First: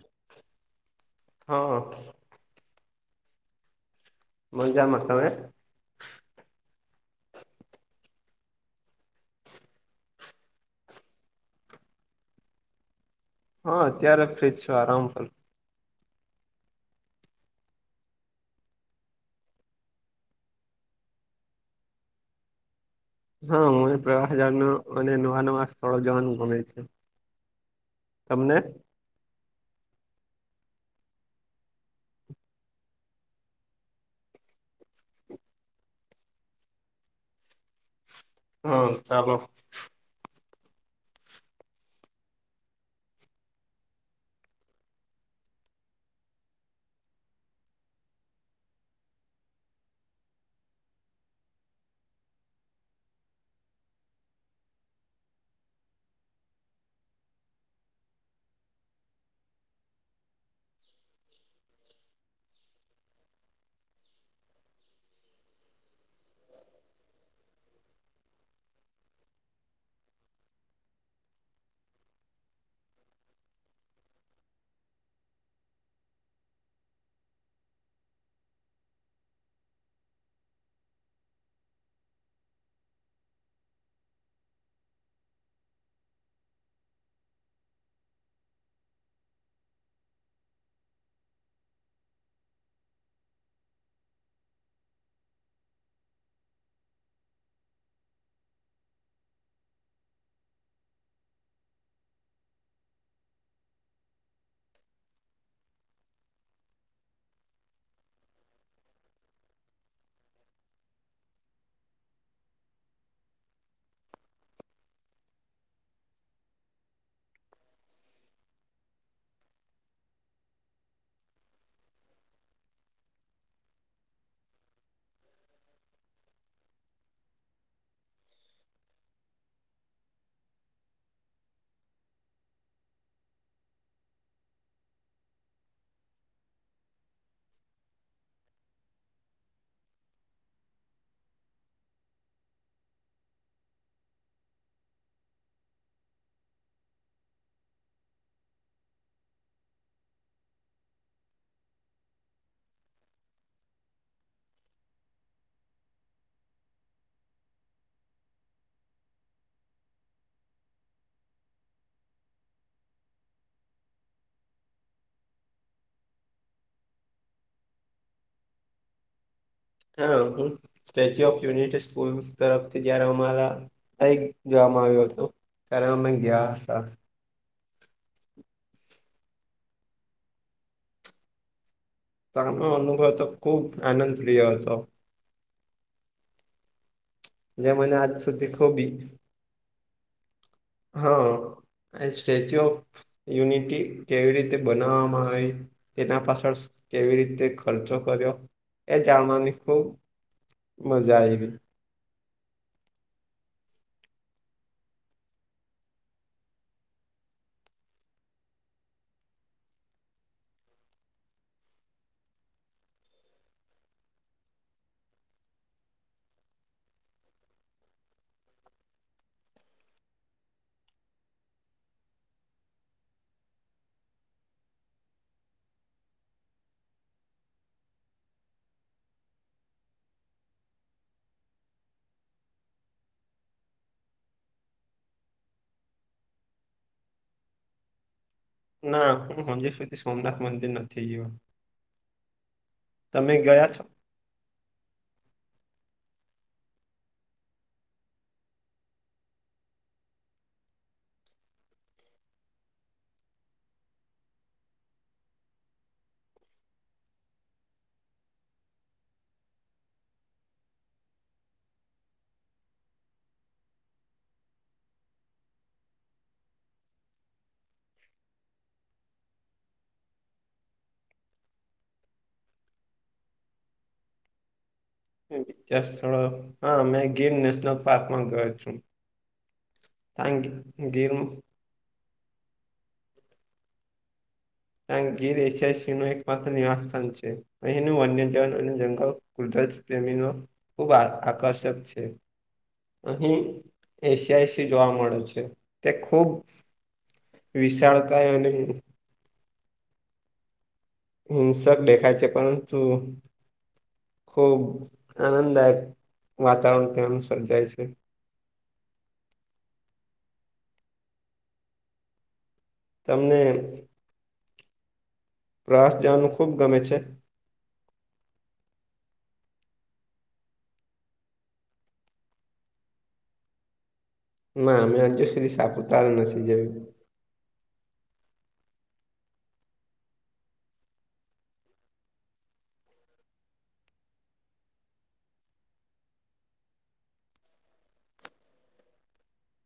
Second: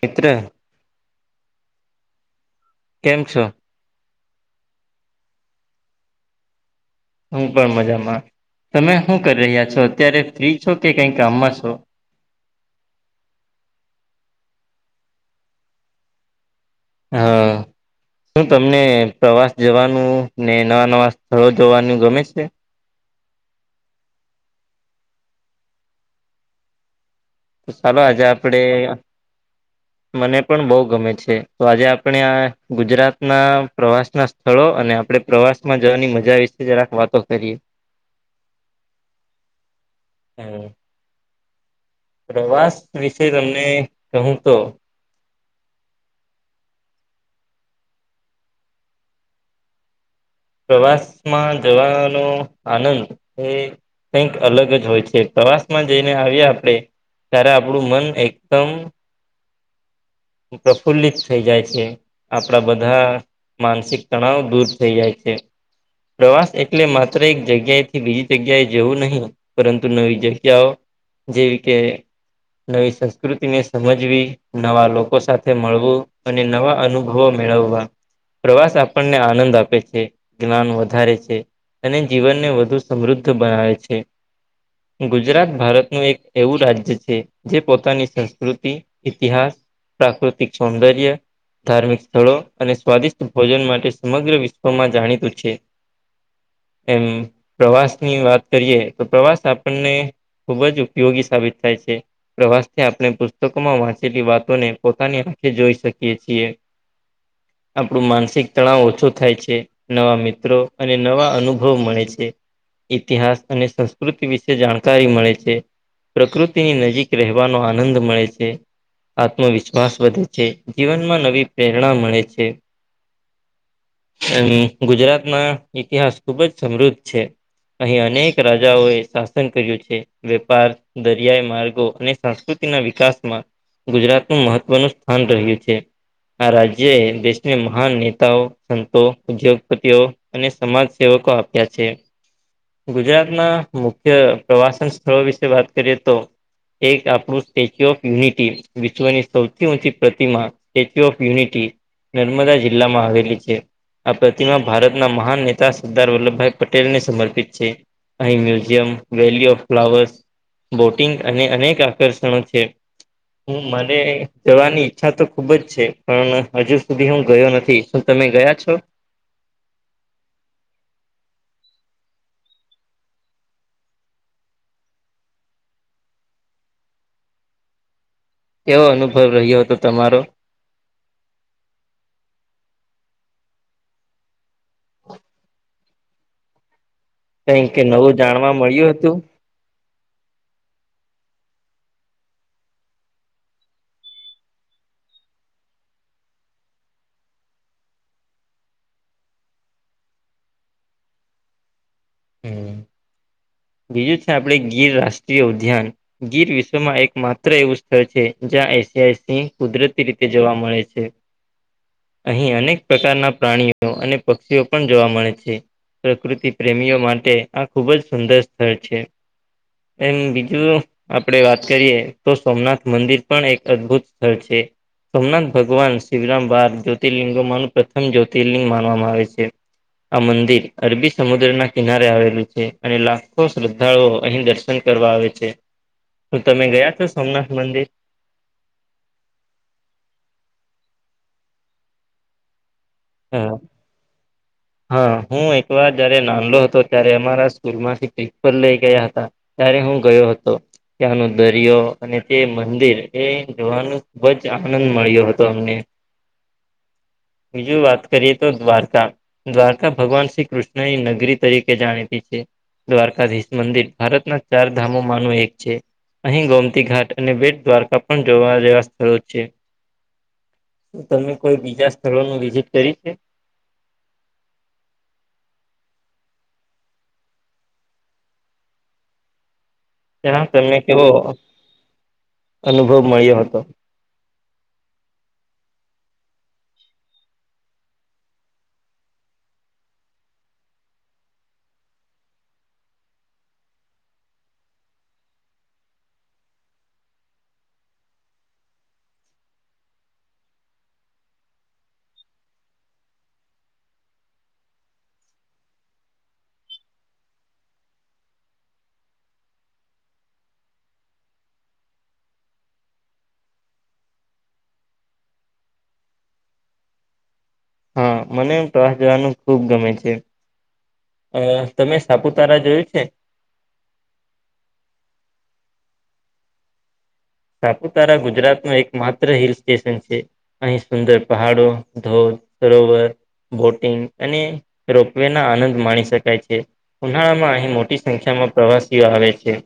મિતિત્ર હા કેમ છો મજજામ માસ્ તમે હું પણ મજામાં તમે શું કરી રહ્યા છો અત્યારે ફ્રી છો કે કંઈ કામમાં છો હા અત્યારે જ ફ્રીજ છો આરામ ફ હા શું તમને પ્રવાસ જવાનું ને નવા નવા સ્થળો જવાનું ગમે છે હા મને પ્રવાસજાર ન અને નવા નવા સ્થળો જવાનું ગમે છે. ચાલો આજે તમને આપડે મને પણ બહુ ગમે છે. તો આજે આપણે આ ગુજરાત ના પ્રવાસ ના સ્થળો અને આપણે પ્રવાસ માં જવાની મજા વિશે જ રાક વાતો કરીએ. હા ચાલો. હમ પ્રવાસ વિશે તમને કહું તો પ્રવાસમાં જવાનો આનંદ એ કઈક અલગ જ હોય છે. પ્રવાસ માં જઈને આવીએ આપણે ત્યારે આપણું મન એકદમ પ્રફુલ્લિત થઈ જાય છે. આપણા બધા માનસિક તણાવ દૂર થઈ જાય છે. પ્રવાસ એટલે માત્ર એક જગ્યાએથી બીજી જગ્યાએ જેવું નહીં પરંતુ નવી જગ્યાઓ જેવી કે નવી સંસ્કૃતિને સમજવી નવા લોકો સાથે મળવું અને નવા અનુભવો મેળવવા પ્રવાસ આપણને આનંદ આપે છે. જ્ઞાન વધારે છે અને જીવનને વધુ સમૃદ્ધ બનાવે છે. ગુજરાત ભારતનું એક એવું રાજ્ય છે, જે પોતાની સંસ્કૃતિ ઇતિહાસ, પ્રાકૃતિક સૌંદર્ય ધાર્મિક સ્થળો અને સ્વાદિષ્ટ ભોજન માટે સમગ્ર વિશ્વમાં જાણીતું છે. એમ પ્રવાસ ની વાત કરીએ તો પ્રવાસ આપણને ખુબ જ ઉપયોગી સાબિત થાય છે. પ્રવાસથી આપણે પુસ્તકોમાં વાંચેલી વાતોને પોતાની આંખે જોઈ શકીએ છીએ. આપણું માનસિક તણાવ ઓછો થાય છે. નવા મિત્રો અને નવા અનુભવ મળે છે. ઇતિહાસ અને સંસ્કૃતિ વિશે જાણકારી મળે છે. પ્રકૃતિની નજીક રહેવાનો આનંદ મળે છે. આત્મવિશ્વાસ વધે છે, જીવનમાં નવી પ્રેરણા મળે છે. અમ ગુજરાત ના ઇતિહાસ ખુબ જ સમૃદ્ધ છે. અહીં અનેક રાજાઓ એ શાસન કર્યું છે. વેપાર, દરિયાઈ માર્ગો અને સંસ્કૃતિના વિકાસમાં ગુજરાતનું મહત્વનું સ્થાન રહ્યું છે. આ રાજ્ય દેશને મહાન નેતાઓ, સંતો, ઉદ્યોગ પતિઓ અને સમાજ સેવકો આપ્યા છે. ગુજરાતના મુખ્ય પ્રવાસન સ્થળો વિશે વાત કરીએ તો એક આપણું સ્ટેચ્યુ ઓફ યુનિટી વિશ્વની સૌથી ઊંચી પ્રતિમા સ્ટેચ્યુ ઓફ યુનિટી નર્મદા જિલ્લામાં આવેલી છે. આ પ માં ભારતના મહાન નેતા સરદાર વલ્લભભાઈ પટેલને સમર્પિત છે. અહિ museum, valley of flowers boating અને અનેક આકર્ષણો છે. હુ મને જવાની ઈચ્છા તો ખુબ જ છે. પણ હજુ સુધી હું ગયો નથી. તમે ગયા છો? હા અંકુ સ્ટેચ્યુ ઓફ યુનિટી સ્કૂલ તરફથી જયારે અમારા જવામાં આવ્યો હતો, ત્યારે અમે ગયા હતા. કેવો અનુભવ રહ્યો હતો તમારો? અનુભવ અનુભવ તો ખુબ આનંદ પ્રિય હતો. જે કઈ કે મને આજ નવું સુધી જાણવા ખૂબ મળ્યું હતું? હા આ સ્ટેચ્યુ ઓફ યુનિટી કેવી રીતે બનાવવામાં આવે તેના પાછળ કેવી રીતે ખર્ચો કર્યો, એ જાણવાની ખૂબ મજા આયવી. હમ્મ. બીજું છે આપડે ગીર રાષ્ટ્રીય ઉદ્યાન. ગીર વિશ્વમાં એક માત્ર એવું સ્થળ છે, જ્યાં એશિયાની કુદરતી રીતે જોવા મળે છે. અહીં અનેક પ્રકારના પ્રાણીઓ અને પક્ષીઓ પણ જોવા મળે છે. પ્રકૃતિ પ્રેમીઓ માટે આ ખૂબ જ સુંદર સ્થળ છે. એમ બીજું આપણે વાત કરીએ તો સોમનાથ મંદિર પણ એક અદભુત સ્થળ છે. સોમનાથ ભગવાન શિવરામ બાર જ્યોતિર્લિંગોમાંનું પ્રથમ જ્યોતિર્લિંગ માનવામાં આવે છે. આ મંદિર અરબી સમુદ્ર ના કિનારે આવેલું છે અને લ. ો શ્રદ્ધાળુઓ અહીં દર્શન કરવા આવે છે તો તમે ગયા છો સોમનાથ મંદિર. ના હ હજીુ સુધી સોમનાથ મંદિર નથી ગવા. તમે હા ગયા છો. હા હું એકવાર જયારે નાનલો હતો ત્યારે અમારા સ્કૂલમાંથી પ્રિન્સિપલ લઈ ગયા હતા. ત્યારે હું ગયો હતો. ત્યાંનો દરિયો અને તે મંદિર એ જોવાનું ખુબ જ આનંદ મળ્યો હતો અમને. બીજું વાત કરીએ તો દ્વારકા. દ્વારકા ભગવાન શ્રી કૃષ્ણ એ નગરી તરીકે જાણીતી છે. દ્વારકાધીશ મંદિર ભારતના ચાર ધામોમાંનું એક છે. અહીં ગોમતી ઘાટ અને બેટ દ્વારકા પણ જોવા જેવા સ્થળો છે. તમે કોઈ બીજા સ્થળોનું વિઝિટ કરી છે. વિચાર સ્થળો હા મેં ગીન નેશનલ પાર્કમાં ગયો છું. ત્યાં તના તમને ગી- કેવો ગીર અનુભવ મળ્યો હતો. ત ગીર એસ શીણો એક પત્ર નિવાસતા છે. અહીંનું વન્ય જવન અને જંગલ કુદરત પ્રેમીનો. ખૂબ આ આકર્ષક છે. અહી એશિયાઈસીી જોવા મળે છે તે ખૂબ. વિશાળતાાય અને. હિંસક દેખાાય છે પરંતુ. ખુબ આનંદદાયક વાતાવરણ ત્યા સર્જાય છે. તમને. પ્રસ જવાનું ખૂબ ગમે છે. હા મને પ્રવાસ જવાનું ખુબ ગમે છે. અ તમે સાપુતારા જોયું છે. ના અમે આજે સુધી સાપું તાર નથીસીી જ. સાપુતારા ગુજરાત ન એક માત્ર હિલ સ્ટેશન છે. અહીં સુંદર પહાડો ધોધ સરોવર. બોટિંગ અને રોપવે ના આનંદ માણી શકાય છે. ઉનાળામાં અહીં મોટી સંખ્યામાં પ્રવાસીઓ આવે છે.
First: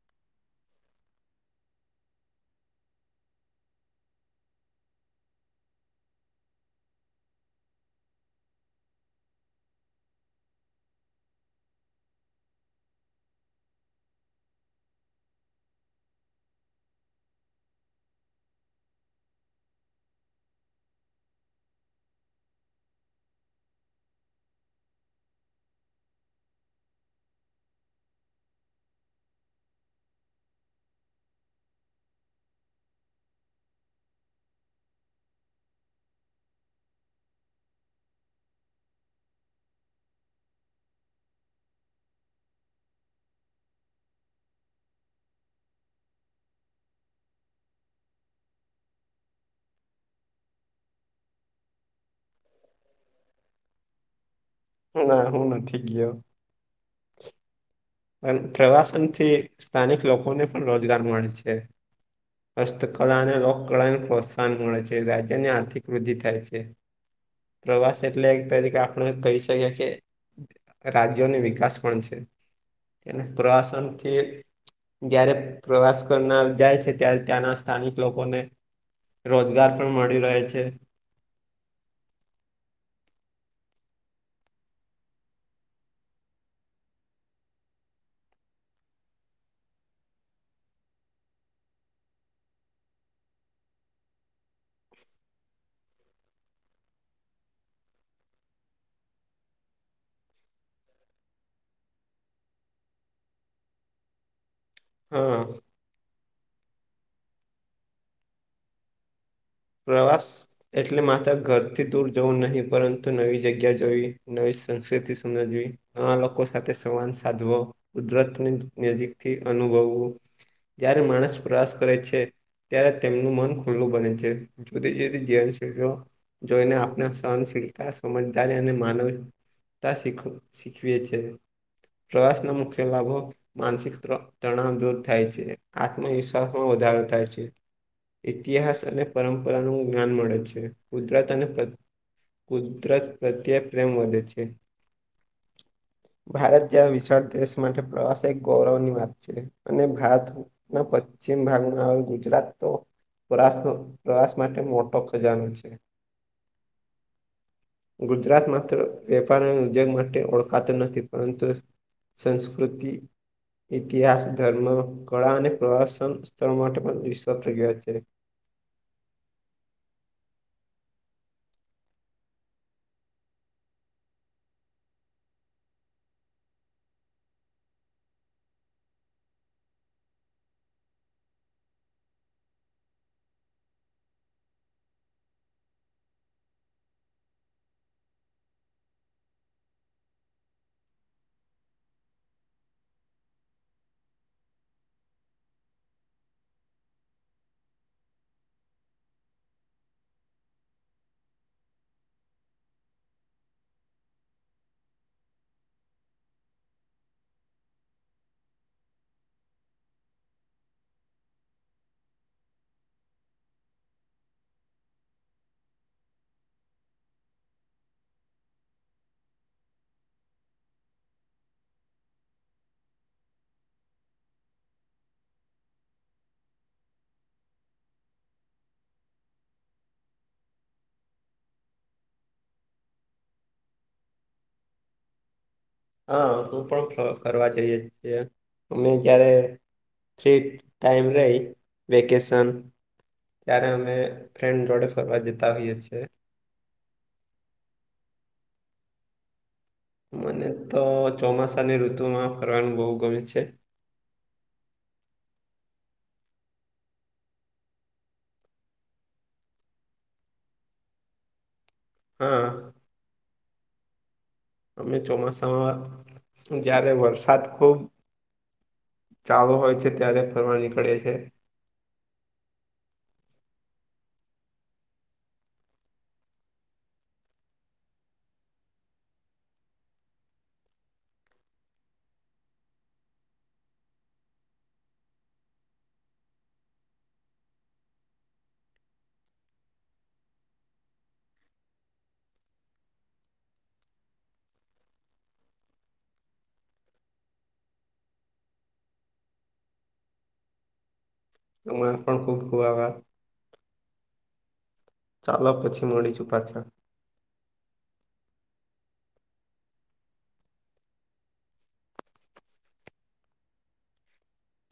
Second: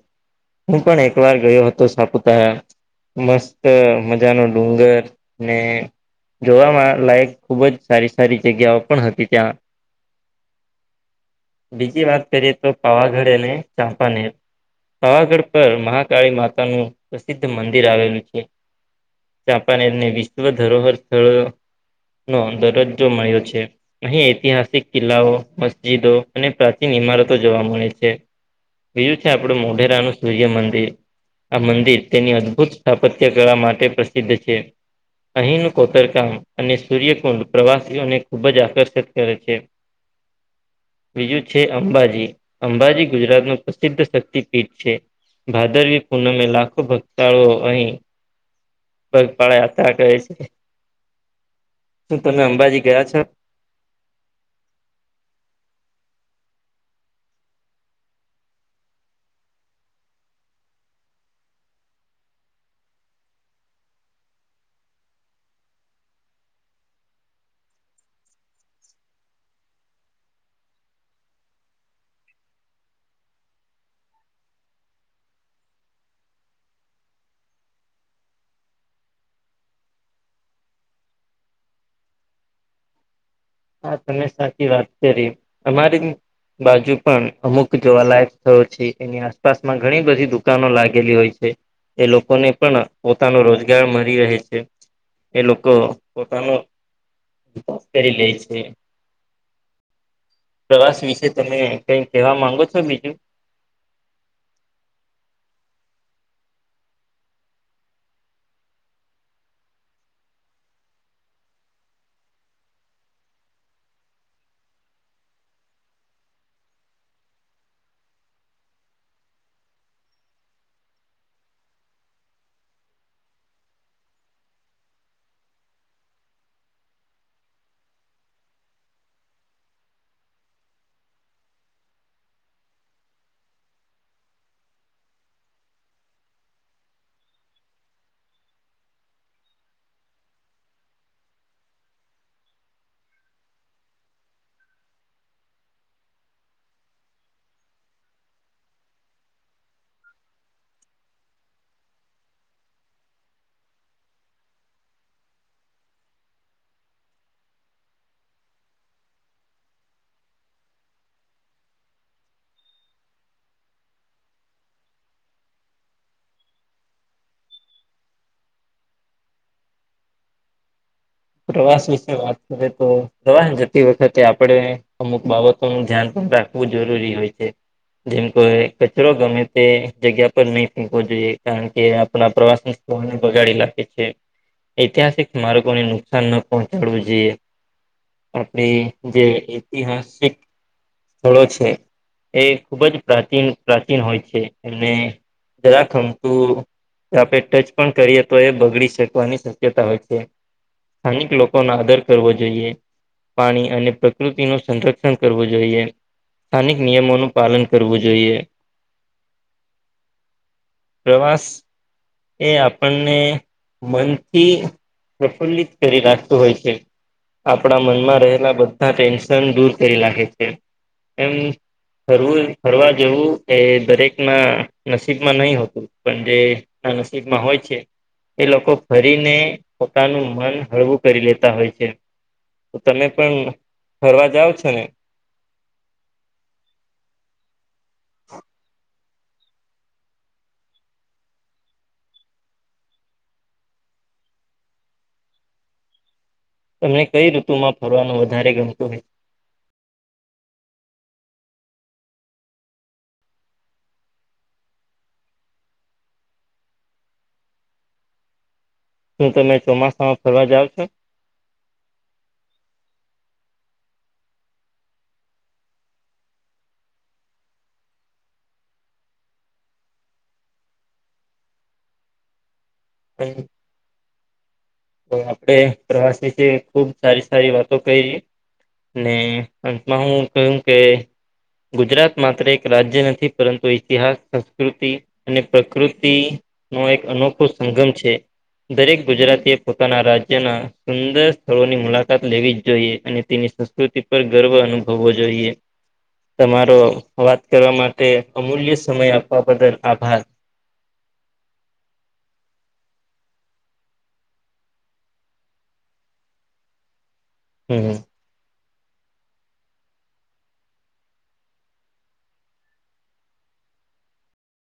હું પણ એક વાર ગયો હતો સાપુતારા. મસ્ત મજા ન ડુંગર ને. જોવામાં લાયક ખૂબ જ સારી સારી જગ્યાઓ પણ હતી ત્યાં. બીજી વાત કરીએે તો પાવાગઢ અને ચાંપાનેર. પાવાગઢ પર મહાકાળી માતાનું પ્રસિદ્ધ મંદિર આવેલું છે. જાપાન એને વિશ્વ ધરોહર સ્થળ નો દરજ્જો મળ્યો છે. અહીં ઐતિહાસિક કિલ્લાઓ મસ્જિદો અને પ્રાચીન ઈમારતો જોવા મળે છે. બીજું છે આપડું મોઢેરા નું સૂર્ય મંદિર આ મંદિર. તેની અદભુત સ્થાપત્ય કરવાળ માટે પ્રસિદ્ધ છે. અહીંનું કોતરકામ અને સૂર્યકુંડ પ્રવાસીઓને ખુબ જ આકર્ષિત કરે છે. [inaudible] બીજું છે અંબાજી અંબાજી ગુજરાત નું પ્રસિદ્ધ શક્તિપીઠ છે. ભાદરવી પૂનમમે લાખો ભક્ત. તળો અહી પગપાળા યાત્રા કહે છે. તો તમે અંબાજી ગયા છો. ના હું ના ઠ ગયો. [inaudible] પણ પ્રવાસનથી સ્થાનિક લોકોને પણ રોજગાર મળે છે. હસ્તકલા અને લોકકળાને પ્રોત્સાહન મળે છે રાજ્યની આર્થિક વૃદ્ધિ થાય છે. હ. પ્રવાસ એટલે એક તરીકે આપણે કહી શકીએ કે. રાજ્યોની વિકાસ પણ છે. તે બ્રસનથીથી. જારે પ્રવાસ કરનાર જાય છે ત્યારે ત્યાંના સ્થાનિક લોકોને. રોજગાર પણ મળી રહે છે. હા તમે સાચી વાત કરી અમારી. બાજુ પણ અમુક જોવાલાયક સ્થળો છે એની આસપાસમાં ઘણી બધી દુકાનો લાગેલી હોય છે. એ લોકોને પણ પોતાનો રોજગાર મળી રહે છે. એ લોકો પોતાનો કરી લે છે. પ્રવાસ વિશે તમે કઈ કહેવા માંગો છો બીજું. હા. પ્રવાસ. એટલે માતા ઘરથી દૂર જવું નહીં પરંતુ નવી જગ્યા જવી નવી સંસ્કૃતિ સમજવી. આ લોકો સાથે સંવાદ સાધવો કુદરતની નજીકથી અનુભવવું. જ્યારે માણસ પ્રવાસ કરે છે ત્યારે તેમનું મન ખુલ્લું બને છે. જુદી જુદી જીવનશીખ જોઈને આપણે સહનશીલતા સમજદારી અને માનવ. શીખવી છે પ્રવાસના મુખ્ય લાભો. માનસિક તણાવ દૂર થાય છે આત્મવિશ્વાસમાં વધારો થાય છે. ઇતિહાસ અને પરંપરાનું જ્ઞાન મળે છે કુદરત અને. કુદરત પ્રત્યે પ્રેમ વધે છે. [inaudible] ભારત જેવા વિશાળ દેશ માટે પ્રવાસે એક ગૌરવની વાત છે અને ભારત. ના પશ્ચિમ ભાગમાં હ ગુજરાત તો પરા. પ્રવાસ માટે મોટો ખજાનો છે. [inaudible] ગુજરાત માત્ર વેપાર અને ઉદ્યોગ માટે ઓળખાતું નથી પરંતુ. સંસ્કૃતિ. ઇતિહાસ ધર્મ કળા અને પ્રવાસન સ્થળ માટે પણ વિશ્વસ પ્રગ છે. પ્રવાસ વિશે વાત કરીએ તો દવાન જતી વખતે આપણે અમુક બાબત. ધ્યાન પણ રાખવું જરૂરી હોય છે. જેમ કો કચરો ગમે તે જગ્યા પર નહી ફેંકવો જોઈએ કારણ કે આપણા પ્રવાસન. બગાડી લખે છે ઐતિહાસિક માર્ગોને નુકસાન ન પહોંચાડવું જોઈએ. આપણી જે ઐતિહાસિક સ્થળો છે. એ ખૂબ જ પ્રાચીન પ્રાચીન હોય છે એને જરાખમતું. આપણે ટચ પણ કરીએ તો એ બગડી શકવાની શક્યતા હોય છે. સ્થાનિક લોકો નો આદર કરવો જોઈએ. પાણી અને પ્રકૃતિ નું સંરક્ષણ કરવું જોઈએ. સ્થાનિક નિયમોનું પાલન કરવું જોઈએ. પ્રવાસ. એ આપણને મનથી પ્રફુલ્લિત. કરી નાખતું હોય છે. આપણા મનમાં રહેલા બધા ટેન્શન દૂર કરી નાખે છે એમ. ફરવું ફરવા જેવું એ દરેકના નસીબમાં નહી હોતું પણ જે. ના નસીબમાં હોય છે એ લોકો ફરીને પોતાનું મન હળવું કરી લેતા હોય છે તો તમે પણ ફરવા જાાવ છો ને હા તું પણ ફર જઈએ છીએ અ જય્યારે ફ્રી ટાઈમ રે વેકેસન ત્યારે અમે ફ્રેન્ડ જોડે ફરવા જતા હોઈએ છીએ તમને કઈ ઋતુમાં ફરવાનું વધારે ગમતું હોય મને તો ચોમાસાની ઋતુમાં ફરવાનું બહુ ગમે છે શું તમે ચોમાસામાં ફરવા જાવ છો હમ અમે ચોમાસામાં જ્યારે વરસાદ ખૂબ ચાલુ હોય છે ત્યારે ફરવા નીકળે છે [inaudible] તો આપડે પ્રવાસ વિશે ખુબ સારી સારી વાતો કરીહી ને અંતમાં હું કહ્યું કે ગુજરાત માત્ર એક રાજ્ય નથી પરંતુ ઇતિહાસ સંસ્કૃતિ અને પ્રકૃતિ નો એક અનોખો સંગમ છે દરેક ગુજરાતી પોતાના રાજ્યના સુંદર સ્થળોની મુલાકાત લેવી જ જોઈએ અને તેની સંસ્કૃતિ પર ગર્વ અનુભવવો જોઈએ તમારો વાત કરવા માટે અમૂલ્ય સમય આપવા બદલ આભાર તો મ પણ ખૂબ ખૂબા ચાલો પછી મળી ચુ પાછા હમ હમ